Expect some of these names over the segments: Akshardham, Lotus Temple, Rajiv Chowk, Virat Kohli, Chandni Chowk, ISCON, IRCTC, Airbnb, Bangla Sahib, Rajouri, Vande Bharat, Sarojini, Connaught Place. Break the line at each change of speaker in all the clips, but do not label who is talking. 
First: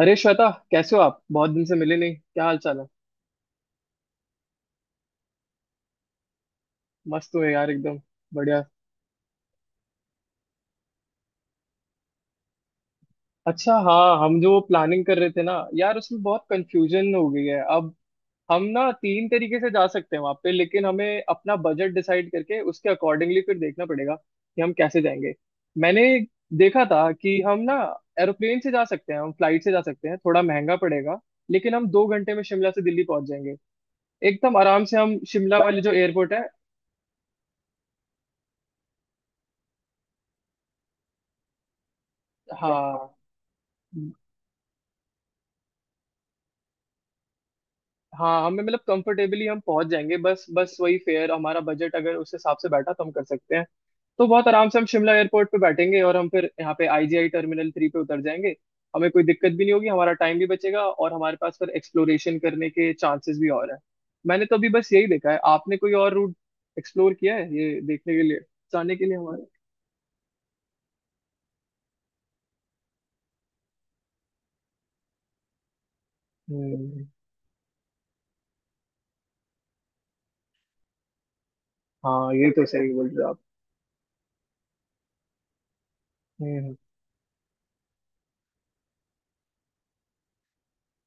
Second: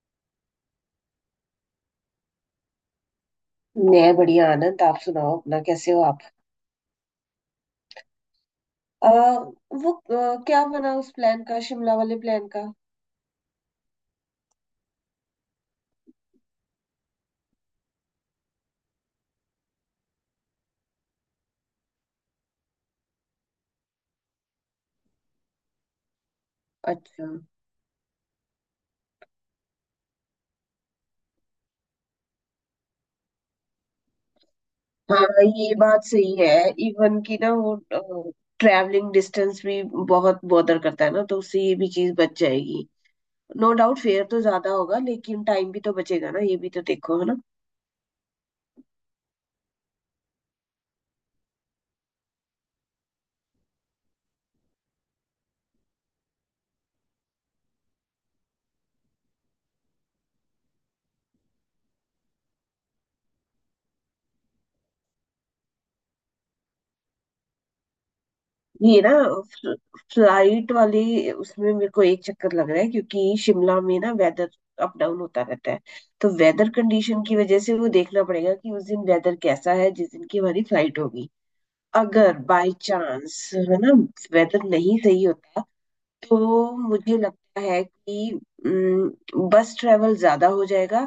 अरे श्वेता, कैसे हो आप? बहुत दिन से मिले नहीं। क्या हाल चाल है?
मैं बढ़िया आनंद। आप सुनाओ अपना, कैसे हो आप?
मस्त हो यार एकदम। बढ़िया।
वो क्या बना उस प्लान का, शिमला वाले प्लान का?
अच्छा, हाँ हम जो प्लानिंग कर रहे थे ना यार, उसमें बहुत कंफ्यूजन हो गई है अब। हम ना 3 तरीके से जा सकते हैं वहां पे, लेकिन हमें अपना बजट डिसाइड करके उसके अकॉर्डिंगली फिर देखना पड़ेगा कि हम कैसे जाएंगे। मैंने देखा था
अच्छा।
कि हम ना एरोप्लेन से जा सकते हैं, हम फ्लाइट से जा सकते हैं। थोड़ा महंगा पड़ेगा, लेकिन हम 2 घंटे में शिमला से दिल्ली पहुंच जाएंगे एकदम आराम से। हम
हाँ,
शिमला
ये
वाले जो
बात
एयरपोर्ट
सही
है।
है। इवन की ना वो ट्रैवलिंग डिस्टेंस भी बहुत बॉदर करता है ना, तो उससे ये भी चीज बच जाएगी।
हाँ।
नो डाउट फेयर तो ज्यादा होगा, लेकिन टाइम भी तो बचेगा ना, ये भी तो देखो है ना।
हाँ, हमें मतलब कंफर्टेबली हम पहुंच जाएंगे। बस बस वही फेयर, हमारा बजट अगर उस हिसाब से बैठा तो हम कर सकते हैं। तो बहुत आराम से हम शिमला एयरपोर्ट पे बैठेंगे और हम फिर यहाँ पे आईजीआई टर्मिनल 3 पे उतर जाएंगे। हमें कोई दिक्कत भी नहीं होगी, हमारा टाइम भी बचेगा और हमारे पास फिर एक्सप्लोरेशन करने के चांसेस भी और है। मैंने तो अभी बस यही देखा है। आपने कोई और रूट एक्सप्लोर किया है ये देखने के लिए, जाने
ये
के
ना
लिए हमारे?
फ्ल- फ्लाइट वाले, उसमें मेरे को एक चक्कर लग रहा है क्योंकि शिमला में ना वेदर अप डाउन होता रहता है। तो वेदर
हम्म।
कंडीशन की वजह से वो देखना पड़ेगा कि उस दिन वेदर कैसा है जिस दिन की हमारी फ्लाइट होगी।
हाँ,
अगर
ये तो
बाय
सही बोल रहे हो आप।
चांस है ना, वेदर नहीं सही होता, तो
हम्म।
मुझे लगता है कि बस ट्रेवल ज्यादा हो जाएगा।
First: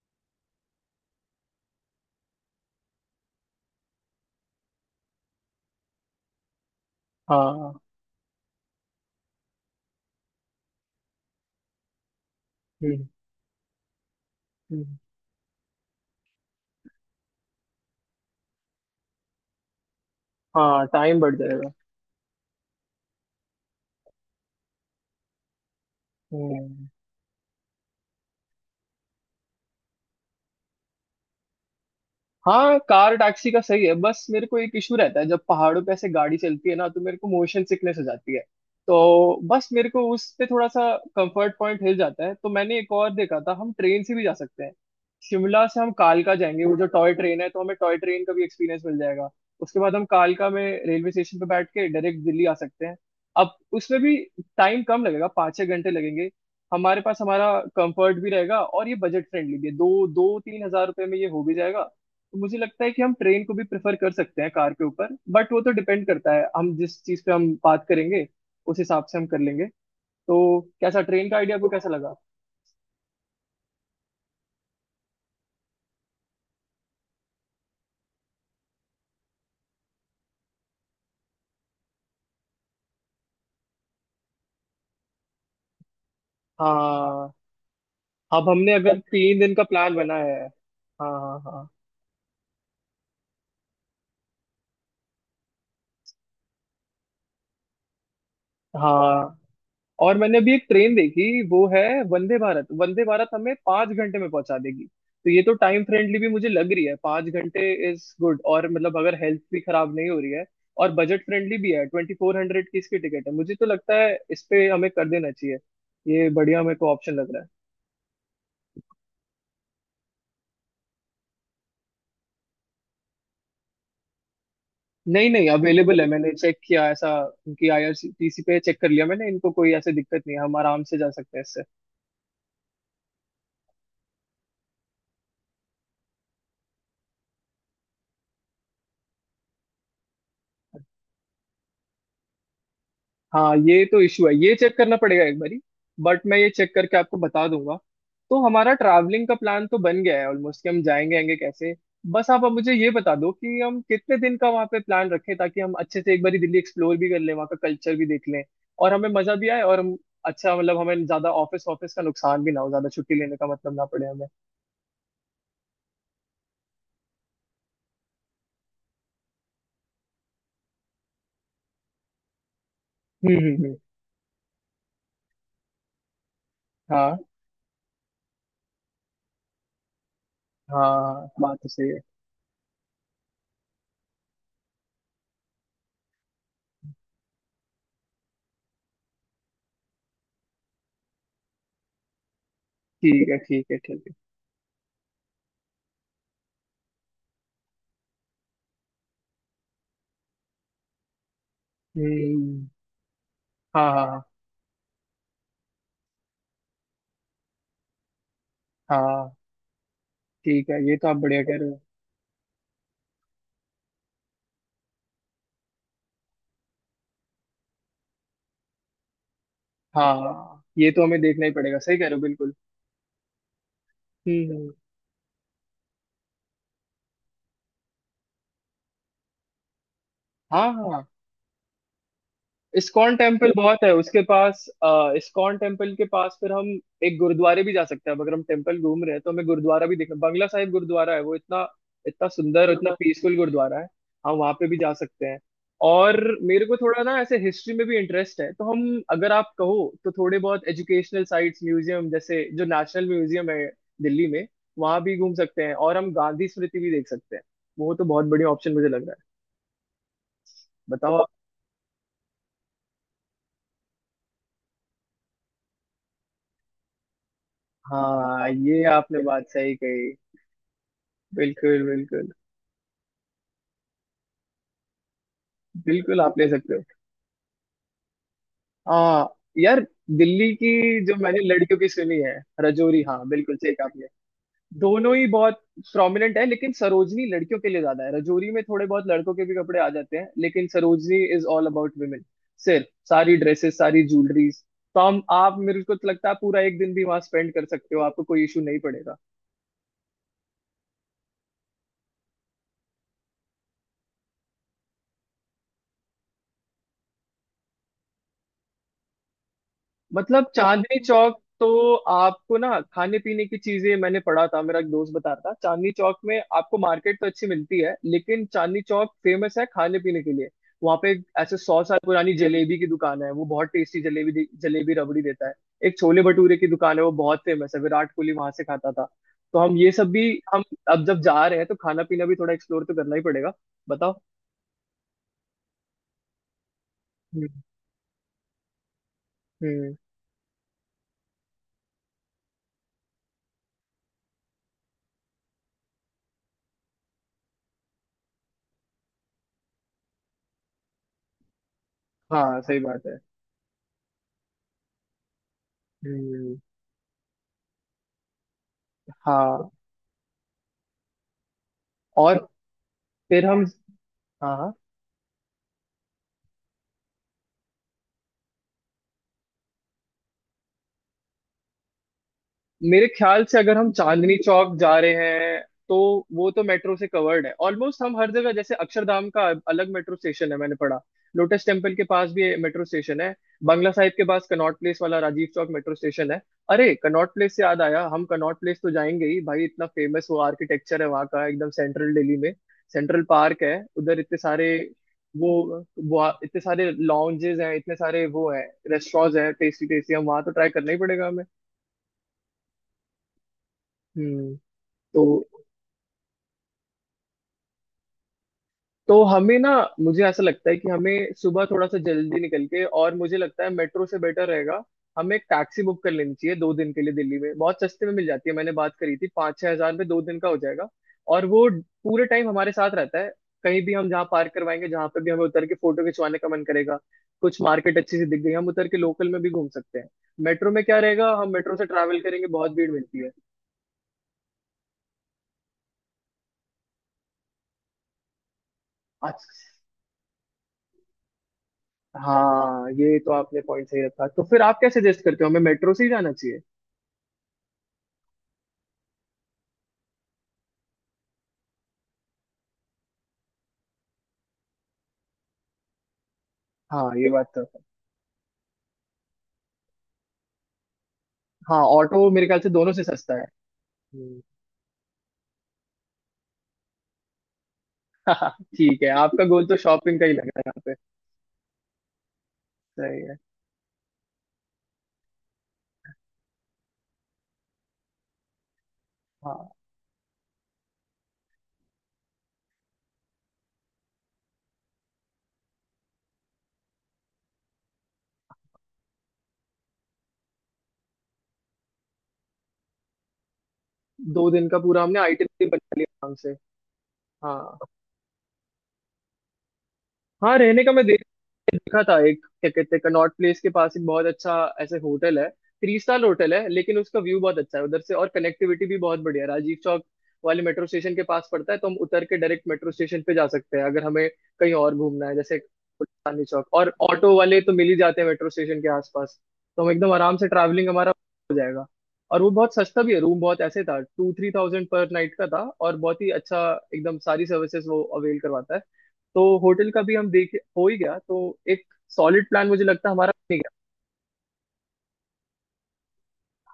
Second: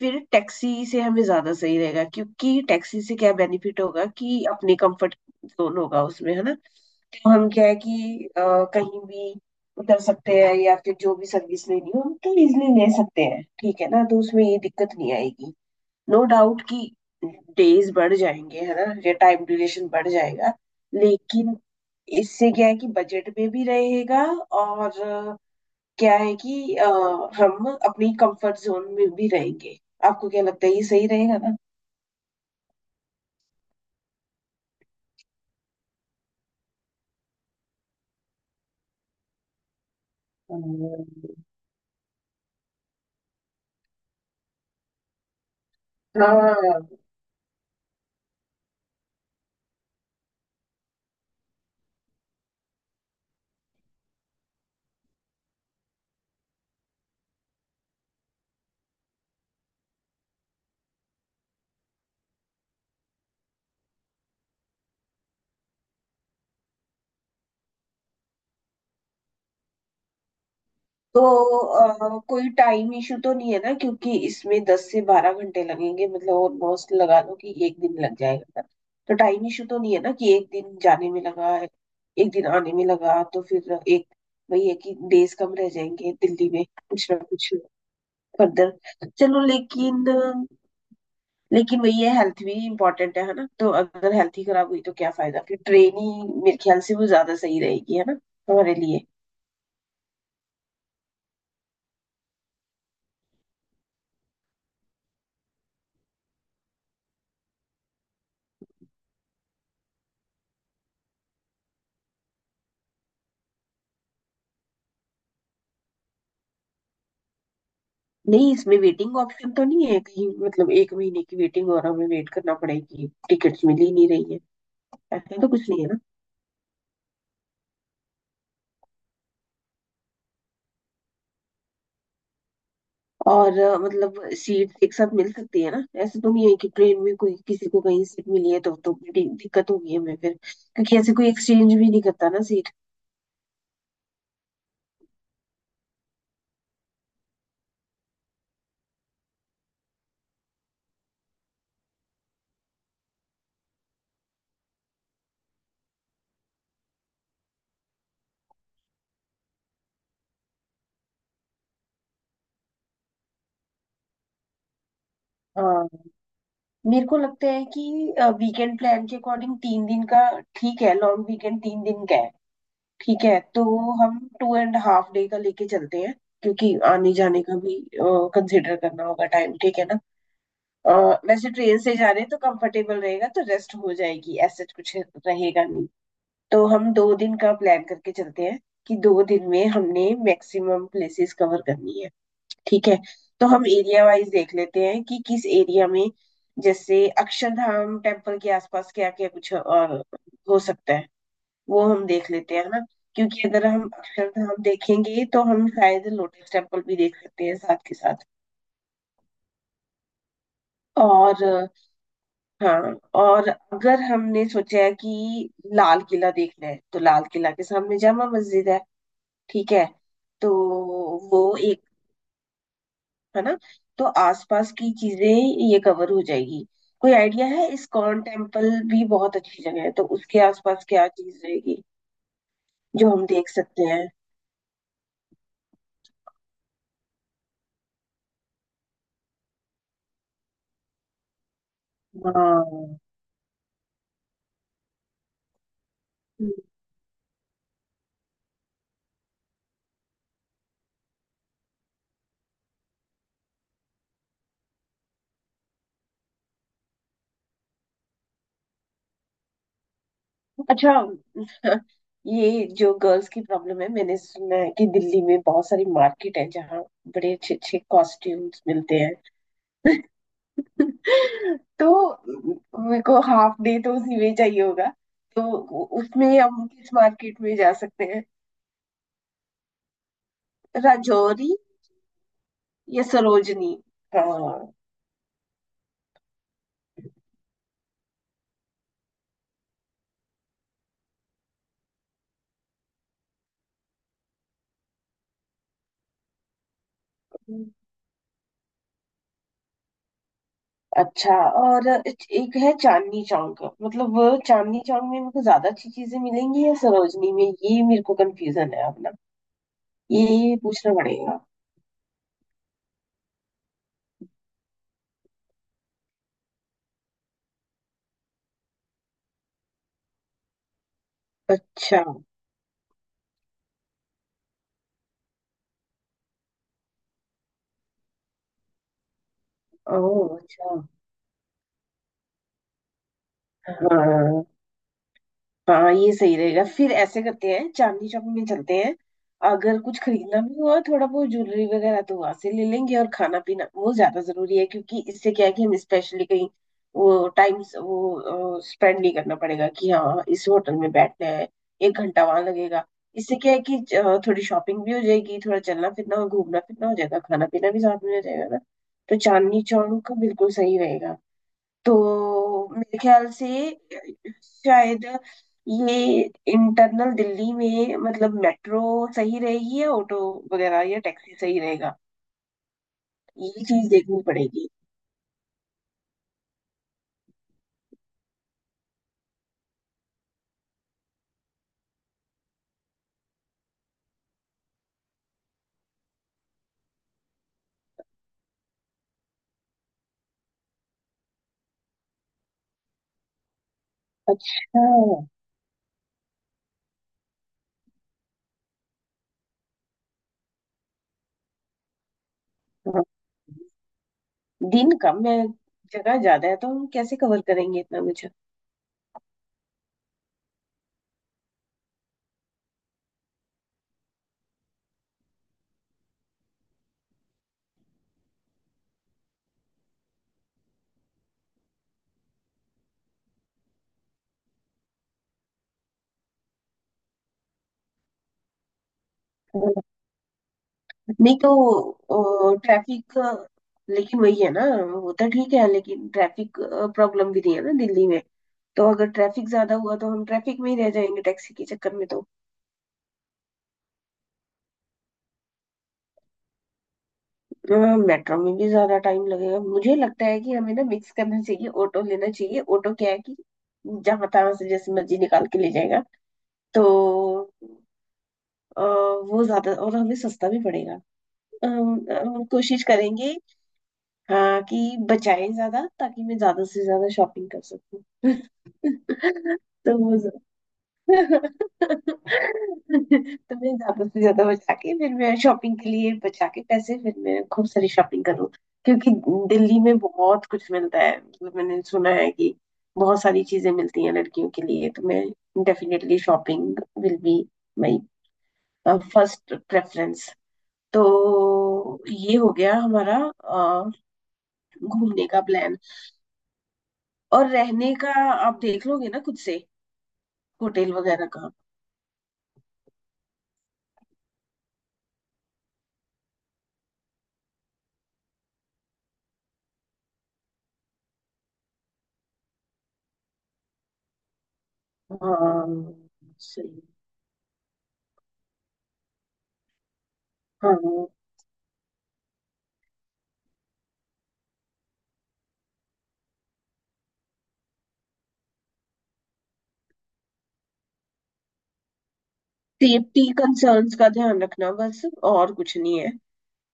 फिर टैक्सी से हमें ज्यादा सही रहेगा, क्योंकि टैक्सी से क्या बेनिफिट होगा कि अपने कंफर्ट जोन होगा उसमें, है ना। तो हम क्या
हाँ।
है कि कहीं भी उतर सकते हैं या फिर जो भी सर्विस लेनी हो हम तो इजिली ले
हम्म।
सकते हैं, ठीक है ना, तो उसमें ये दिक्कत
हम्म।
नहीं आएगी। नो डाउट कि डेज बढ़ जाएंगे है ना, या टाइम ड्यूरेशन बढ़ जाएगा,
हाँ टाइम बढ़
लेकिन
जाएगा।
इससे क्या है कि बजट में भी रहेगा और क्या है कि
हम्म।
हम अपनी कंफर्ट जोन में भी रहेंगे। आपको क्या लगता है, ये सही रहेगा ना?
हाँ, कार टैक्सी का सही है, बस मेरे को एक इशू रहता है। जब पहाड़ों पे ऐसे गाड़ी चलती है ना, तो मेरे को मोशन सिकनेस हो जाती है। तो बस मेरे को उस पे
अ,
थोड़ा सा कंफर्ट पॉइंट हिल जाता है। तो मैंने एक और देखा था, हम ट्रेन से भी जा सकते हैं। शिमला से हम कालका जाएंगे, वो जो
हाँ।
टॉय ट्रेन है, तो हमें टॉय ट्रेन का भी एक्सपीरियंस मिल जाएगा। उसके बाद हम कालका में रेलवे स्टेशन पे बैठ के डायरेक्ट दिल्ली आ सकते हैं। अब उसमें भी टाइम कम लगेगा, 5-6 घंटे लगेंगे। हमारे पास हमारा कंफर्ट भी रहेगा और ये बजट फ्रेंडली भी है। दो दो तीन हजार रुपये में ये हो भी जाएगा। तो मुझे लगता है कि हम ट्रेन को भी प्रेफर कर सकते हैं कार के ऊपर। बट वो तो डिपेंड करता है, हम जिस चीज़ पे हम बात करेंगे उस हिसाब से हम कर लेंगे। तो कैसा
तो
ट्रेन का आइडिया आपको कैसा लगा?
कोई टाइम इशू तो नहीं है ना, क्योंकि इसमें 10 से 12 घंटे लगेंगे, मतलब ऑलमोस्ट लगा लो कि एक दिन लग जाएगा। तो टाइम इशू तो नहीं है ना कि एक दिन जाने में लगा है, एक दिन आने में लगा, तो फिर एक, वही है कि डेज कम रह जाएंगे दिल्ली में, कुछ ना
हाँ।
कुछ
अब हमने
फर्दर।
अगर तीन
चलो,
दिन का प्लान
लेकिन,
बना है। हाँ। हाँ।
लेकिन वही है, हेल्थ भी इम्पोर्टेंट है ना, तो अगर हेल्थ ही खराब हुई तो क्या फायदा? फिर ट्रेन ही मेरे ख्याल से वो ज्यादा सही रहेगी, है ना, हमारे
हाँ।
लिए।
हाँ। और मैंने अभी एक ट्रेन देखी, वो है वंदे भारत। वंदे भारत हमें 5 घंटे में पहुंचा देगी, तो ये तो टाइम फ्रेंडली भी मुझे लग रही है। 5 घंटे इज गुड। और मतलब अगर हेल्थ भी खराब नहीं हो रही है और बजट फ्रेंडली भी है, 2400 की इसकी टिकट है। मुझे तो लगता है इस पे हमें कर देना चाहिए। ये बढ़िया मेरे को ऑप्शन लग रहा है।
नहीं, इसमें वेटिंग ऑप्शन तो नहीं है कहीं? मतलब एक महीने की वेटिंग और हमें वेट करना पड़ेगी, टिकट्स मिल ही नहीं रही है।
नहीं
ऐसा
नहीं,
तो कुछ नहीं है ना?
अवेलेबल है, मैंने चेक किया ऐसा। उनकी आईआरसीटीसी पे चेक कर लिया मैंने, इनको कोई ऐसी दिक्कत नहीं है, हम आराम से जा सकते हैं।
और मतलब सीट एक साथ मिल सकती है ना? ऐसे तो नहीं है कि ट्रेन में कोई किसी को कहीं सीट मिली है तो बड़ी दिक्कत होगी हमें फिर, क्योंकि ऐसे कोई एक्सचेंज भी नहीं करता ना सीट।
हाँ ये तो इशू है, ये चेक करना पड़ेगा एक बारी, बट मैं ये चेक करके आपको बता दूंगा। तो हमारा ट्रैवलिंग का प्लान तो बन गया है ऑलमोस्ट, कि हम जाएंगे आएंगे कैसे। बस आप अब मुझे ये बता दो कि हम कितने दिन का वहाँ पे प्लान रखें, ताकि हम अच्छे से एक बारी दिल्ली एक्सप्लोर भी कर लें, वहाँ का कल्चर भी देख लें, और हमें मजा भी आए, और हम अच्छा मतलब, हमें ज्यादा ऑफिस ऑफिस का नुकसान भी ना हो, ज्यादा छुट्टी लेने का मतलब ना पड़े हमें।
हाँ, मेरे को लगता है कि वीकेंड प्लान के अकॉर्डिंग 3 दिन का ठीक है, लॉन्ग वीकेंड 3 दिन का है, ठीक
हम्म।
है,
हम्म।
तो
हम्म।
हम टू एंड हाफ डे का लेके चलते हैं, क्योंकि आने
हाँ,
जाने का भी कंसिडर करना होगा टाइम, ठीक है ना। अ,
हाँ
वैसे
बात तो
ट्रेन
सही
से
है।
जा रहे हैं तो कंफर्टेबल रहेगा, तो रेस्ट हो जाएगी, ऐसा कुछ रहेगा नहीं, तो हम 2 दिन का प्लान करके चलते हैं कि 2 दिन में हमने मैक्सिमम प्लेसेस कवर करनी है, ठीक है।
ठीक है
तो
ठीक
हम
है ठीक
एरिया
है।
वाइज देख लेते हैं कि किस एरिया में, जैसे अक्षरधाम टेम्पल के आसपास क्या क्या कुछ और हो सकता है, वो हम देख लेते हैं
हम्म।
ना। क्योंकि अगर हम
हाँ। हाँ।
अक्षरधाम देखेंगे तो हम शायद लोटस टेम्पल भी देख सकते हैं साथ के साथ।
हाँ। हाँ। ठीक है, ये तो आप बढ़िया
और
कह रहे हो।
हाँ। और अगर हमने सोचा है कि लाल किला देखना है तो लाल किला के सामने जामा मस्जिद है, ठीक है। तो
हाँ, ये तो हमें देखना
वो
ही पड़ेगा,
एक,
सही कह रहे हो बिल्कुल।
है ना, तो
हम्म।
आसपास
हम्म।
की चीजें ये कवर हो जाएगी। कोई आइडिया है, इस्कॉन टेम्पल भी बहुत अच्छी जगह है, तो उसके
हाँ।
आसपास
हाँ,
क्या चीज रहेगी जो
इस्कॉन
हम देख
टेम्पल बहुत
सकते
है,
हैं?
उसके पास, इस्कॉन टेम्पल के पास फिर हम एक गुरुद्वारे भी जा सकते हैं। अब अगर हम टेम्पल घूम रहे हैं तो हमें गुरुद्वारा भी देखना। बंगला साहिब गुरुद्वारा है, वो इतना इतना सुंदर और इतना
हाँ।
पीसफुल गुरुद्वारा है। हम वहाँ पे भी जा सकते हैं। और मेरे को थोड़ा ना ऐसे हिस्ट्री में भी इंटरेस्ट है, तो हम, अगर आप कहो तो थोड़े बहुत एजुकेशनल साइट्स, म्यूजियम, जैसे जो नेशनल म्यूजियम है दिल्ली में वहाँ भी घूम सकते हैं। और हम गांधी स्मृति भी देख सकते हैं। वो तो बहुत बढ़िया ऑप्शन मुझे लग रहा है।
अच्छा।
बताओ आप।
ये जो गर्ल्स की प्रॉब्लम है, मैंने सुना है कि दिल्ली में बहुत सारी मार्केट है जहाँ बड़े अच्छे अच्छे
हाँ,
कॉस्ट्यूम्स
ये
मिलते हैं।
आपने बात सही कही। बिल्कुल
तो
बिल्कुल।
मेरे को हाफ डे तो उसी में चाहिए होगा। तो
बिल्कुल,
उसमें
आप ले
हम
सकते हो।
किस मार्केट में जा सकते हैं?
आ, यार दिल्ली की जो मैंने
राजौरी
लड़कियों की सुनी है, रजौरी,
या
हाँ बिल्कुल सही
सरोजनी?
कहा आपने।
हाँ।
दोनों ही बहुत प्रोमिनेंट है, लेकिन सरोजनी लड़कियों के लिए ज्यादा है। रजौरी में थोड़े बहुत लड़कों के भी कपड़े आ जाते हैं, लेकिन Sarojini is all about women। सिर्फ सारी ड्रेसेस, सारी ज्वेलरीज। तो हम, आप, मेरे को तो लगता है पूरा एक दिन भी वहां स्पेंड कर सकते हो, आपको कोई इशू नहीं पड़ेगा।
अच्छा। और एक है चांदनी चौक। मतलब वो चांदनी चौक में मेरे को ज्यादा अच्छी चीजें मिलेंगी या सरोजनी में, ये मेरे को कंफ्यूजन है,
मतलब
ये पूछना
चांदनी
पड़ेगा।
चौक तो आपको ना खाने पीने की चीजें, मैंने पढ़ा था, मेरा एक दोस्त बता रहा था, चांदनी चौक में आपको मार्केट तो अच्छी मिलती है, लेकिन चांदनी चौक फेमस है खाने पीने के लिए। वहाँ पे एक ऐसे 100 साल
अच्छा।
पुरानी जलेबी की दुकान है, वो बहुत टेस्टी जलेबी रबड़ी देता है। एक छोले भटूरे की दुकान है, वो बहुत फेमस है, विराट कोहली वहां से खाता था। तो हम ये
ओ,
सब भी, हम,
अच्छा।
अब जब जा रहे हैं तो खाना पीना भी थोड़ा एक्सप्लोर तो करना ही पड़ेगा।
हाँ,
बताओ।
हाँ। हाँ, ये सही रहेगा, फिर ऐसे
हम्म।
करते हैं, चांदनी शॉपिंग में चलते हैं। अगर
हम्म।
कुछ खरीदना भी हुआ थोड़ा बहुत ज्वेलरी वगैरह तो वहां से ले लेंगे। और खाना पीना वो ज्यादा जरूरी है, क्योंकि इससे क्या है कि हम स्पेशली कहीं वो टाइम वो स्पेंड नहीं करना पड़ेगा कि हाँ इस होटल में बैठना है, एक घंटा वहां
हाँ सही
लगेगा।
बात है।
इससे क्या है कि थोड़ी शॉपिंग भी हो जाएगी, थोड़ा चलना फिरना और
हम्म।
घूमना फिरना हो जाएगा, खाना पीना भी साथ में हो जाएगा ना। तो चांदनी
हाँ।
चौक बिल्कुल सही रहेगा।
और
तो मेरे ख्याल
फिर
से
हम। हाँ।
शायद ये इंटरनल दिल्ली में, मतलब मेट्रो सही रहेगी या ऑटो वगैरह या टैक्सी सही रहेगा,
मेरे ख्याल से
ये
अगर
चीज
हम
देखनी
चांदनी
पड़ेगी।
चौक जा रहे हैं तो वो तो मेट्रो से कवर्ड है ऑलमोस्ट। हम हर जगह, जैसे अक्षरधाम का अलग मेट्रो स्टेशन है, मैंने पढ़ा। लोटस टेम्पल के पास भी मेट्रो स्टेशन है। बंगला साहिब के पास कनॉट प्लेस वाला राजीव चौक मेट्रो स्टेशन है। अरे, कनॉट प्लेस से याद आया, हम कनॉट प्लेस तो जाएंगे ही भाई, इतना फेमस वो आर्किटेक्चर है वहाँ का, एकदम सेंट्रल दिल्ली में। सेंट्रल पार्क है उधर, इतने सारे,
अच्छा।
वो इतने सारे लॉन्जेस हैं, इतने सारे वो हैं, रेस्टोरेंट्स हैं टेस्टी टेस्टी, हम वहाँ तो ट्राई करना ही पड़ेगा
हाँ।
हमें।
दिन
तो
कम है, जगह ज्यादा है, तो हम कैसे कवर करेंगे इतना मुझे?
तो हमें ना, मुझे ऐसा लगता है कि हमें सुबह थोड़ा सा जल्दी निकल के, और मुझे लगता है मेट्रो से बेटर रहेगा हमें एक टैक्सी बुक कर लेनी चाहिए 2 दिन के लिए। दिल्ली में बहुत सस्ते में मिल जाती है, मैंने बात करी थी, 5-6 हजार में 2 दिन का हो जाएगा। और वो पूरे टाइम हमारे साथ रहता है, कहीं भी, हम जहाँ पार्क करवाएंगे, जहाँ पे भी हमें उतर के फोटो खिंचवाने का मन करेगा, कुछ मार्केट अच्छी सी दिख गई, हम उतर के लोकल में भी घूम सकते हैं। मेट्रो में क्या रहेगा,
नहीं
हम मेट्रो से ट्रैवल करेंगे,
तो
बहुत भीड़
ट्रैफिक,
मिलती
लेकिन वही है ना, वो तो ठीक है, लेकिन ट्रैफिक प्रॉब्लम भी नहीं है ना दिल्ली में? तो अगर
है।
ट्रैफिक ज्यादा हुआ तो हम ट्रैफिक में ही रह जाएंगे टैक्सी के चक्कर में, तो।
हाँ, ये तो आपने पॉइंट सही रखा। तो फिर आप क्या सजेस्ट करते हो, हमें मेट्रो से ही जाना चाहिए?
मेट्रो में भी ज्यादा टाइम लगेगा, मुझे लगता है कि हमें ना मिक्स करना चाहिए, ऑटो लेना चाहिए। ऑटो क्या है कि जहां तहां से जैसे मर्जी निकाल के ले जाएगा। तो
हाँ ये बात तो है।
वो ज्यादा और हमें सस्ता भी पड़ेगा।
हाँ,
अम,
ऑटो
अम,
मेरे ख्याल से
कोशिश
दोनों से
करेंगे।
सस्ता है। हम्म।
हाँ, कि बचाएं ज्यादा ताकि मैं ज्यादा से ज्यादा शॉपिंग कर सकूं।
ठीक है, आपका गोल तो
तो
शॉपिंग का ही लग रहा है यहाँ पे।
तो मैं
सही है।
ज्यादा से ज्यादा बचा के, फिर मैं शॉपिंग के लिए बचा के पैसे फिर मैं खूब सारी शॉपिंग करूँ। क्योंकि
हाँ,
दिल्ली में बहुत कुछ मिलता है, मतलब मैंने सुना है कि बहुत सारी चीजें मिलती हैं लड़कियों के लिए, तो मैं definitely shopping will be my first preference. तो ये हो गया हमारा अ,
दो दिन का पूरा हमने
घूमने का
आइटनरी
प्लान।
बना लिया आराम से।
और
हाँ।
रहने का आप देख लोगे ना खुद से,
हाँ रहने का
होटल
मैं देख,
वगैरह का।
देखा था एक, क्या कहते हैं, कनॉट प्लेस के पास एक बहुत अच्छा ऐसे होटल है, 3 स्टार होटल है, लेकिन उसका व्यू बहुत अच्छा है उधर से, और कनेक्टिविटी भी बहुत बढ़िया है। राजीव चौक वाले मेट्रो स्टेशन के पास पड़ता है, तो हम उतर के डायरेक्ट मेट्रो स्टेशन पे जा सकते हैं अगर हमें कहीं और घूमना है, जैसे
हाँ।
चांदनी चौक।
सही।
और ऑटो वाले तो मिल ही जाते हैं मेट्रो स्टेशन के आसपास, तो हम एकदम आराम से ट्रैवलिंग
हाँ।
हमारा हो जाएगा। और वो बहुत सस्ता भी है, रूम बहुत ऐसे था, 2-3 thousand पर नाइट का था, और बहुत ही अच्छा एकदम, सारी सर्विसेज वो अवेल करवाता है। तो होटल का भी हम देख हो ही गया, तो एक सॉलिड प्लान मुझे लगता है
सेफ्टी
हमारा बन ही गया।
कंसर्न्स का ध्यान रखना बस, और कुछ नहीं है।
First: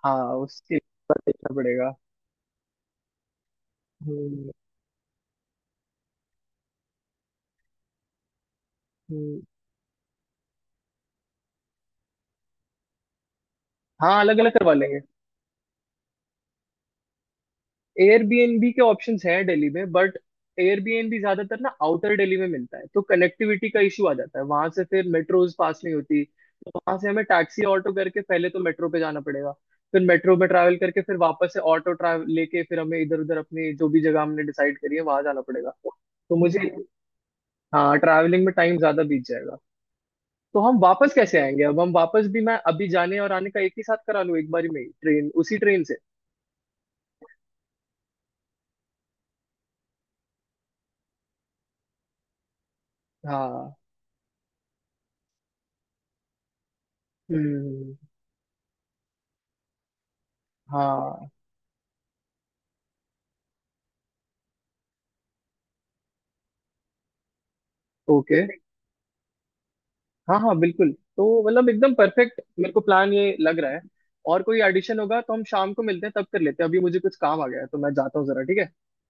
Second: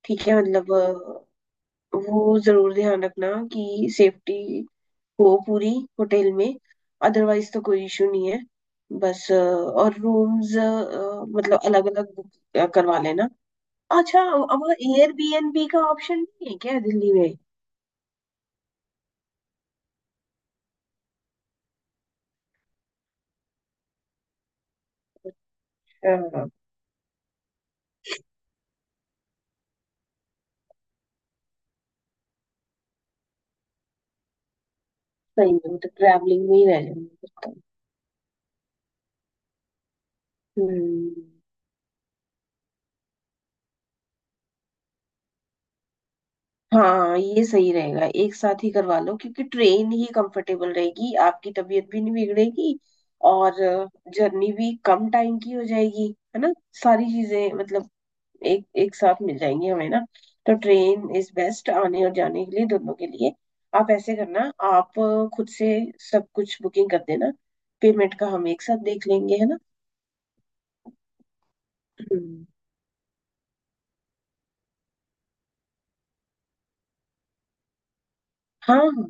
ठीक
हाँ,
है, मतलब
उससे करना पड़ेगा।
वो जरूर ध्यान रखना कि सेफ्टी
हम्म।
हो पूरी होटल में। अदरवाइज तो कोई इशू नहीं है, बस
हम्म।
और रूम्स मतलब अलग अलग बुक करवा लेना।
हाँ,
अच्छा।
अलग अलग
अब
करवा लेंगे।
एयरबीएनबी का ऑप्शन नहीं है क्या दिल्ली में?
एयरबीएनबी के ऑप्शंस हैं दिल्ली में, बट एयरबीएनबी ज्यादातर ना आउटर दिल्ली में मिलता है, तो कनेक्टिविटी का इशू आ जाता है। वहां से फिर मेट्रोज पास नहीं होती,
हाँ,
तो वहां से हमें टैक्सी ऑटो करके पहले तो मेट्रो पे जाना पड़ेगा, फिर मेट्रो में ट्रैवल करके, फिर वापस से ऑटो ट्रैवल लेके, फिर हमें इधर उधर अपनी जो भी जगह हमने डिसाइड करी है वहां जाना
सही है,
पड़ेगा।
मतलब
तो
ट्रैवलिंग में ही
मुझे,
रह जाऊंगी फिर तो।
हाँ ट्रैवलिंग में टाइम ज्यादा बीत जाएगा। तो हम वापस
हम्म।
कैसे आएंगे? अब हम वापस भी, मैं अभी जाने और आने का एक ही साथ करा लूँ एक बारी में, ट्रेन, उसी ट्रेन से।
हाँ, ये सही रहेगा, एक साथ ही करवा लो, क्योंकि ट्रेन ही कंफर्टेबल रहेगी, आपकी तबीयत भी नहीं बिगड़ेगी। और
हाँ।
जर्नी भी कम टाइम की हो जाएगी, है ना, सारी चीजें मतलब
हम्म।
एक एक साथ मिल जाएंगी हमें ना। तो ट्रेन
हाँ।
इज बेस्ट आने और जाने के लिए दोनों के लिए। आप ऐसे करना, आप खुद से सब कुछ बुकिंग कर देना, पेमेंट का
ओके।
हम एक साथ देख लेंगे, है ना।
हाँ हाँ बिल्कुल। तो मतलब एकदम परफेक्ट
हम्म।
मेरे को प्लान ये लग रहा है। और कोई एडिशन होगा तो हम शाम को मिलते हैं, तब कर लेते हैं। अभी मुझे कुछ काम आ गया है, तो मैं जाता हूँ जरा, ठीक है?
हाँ, हाँ।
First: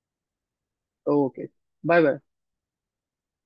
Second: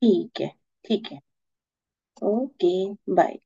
ठीक है। ठीक है।
Okay. Bye bye.
Okay. Bye.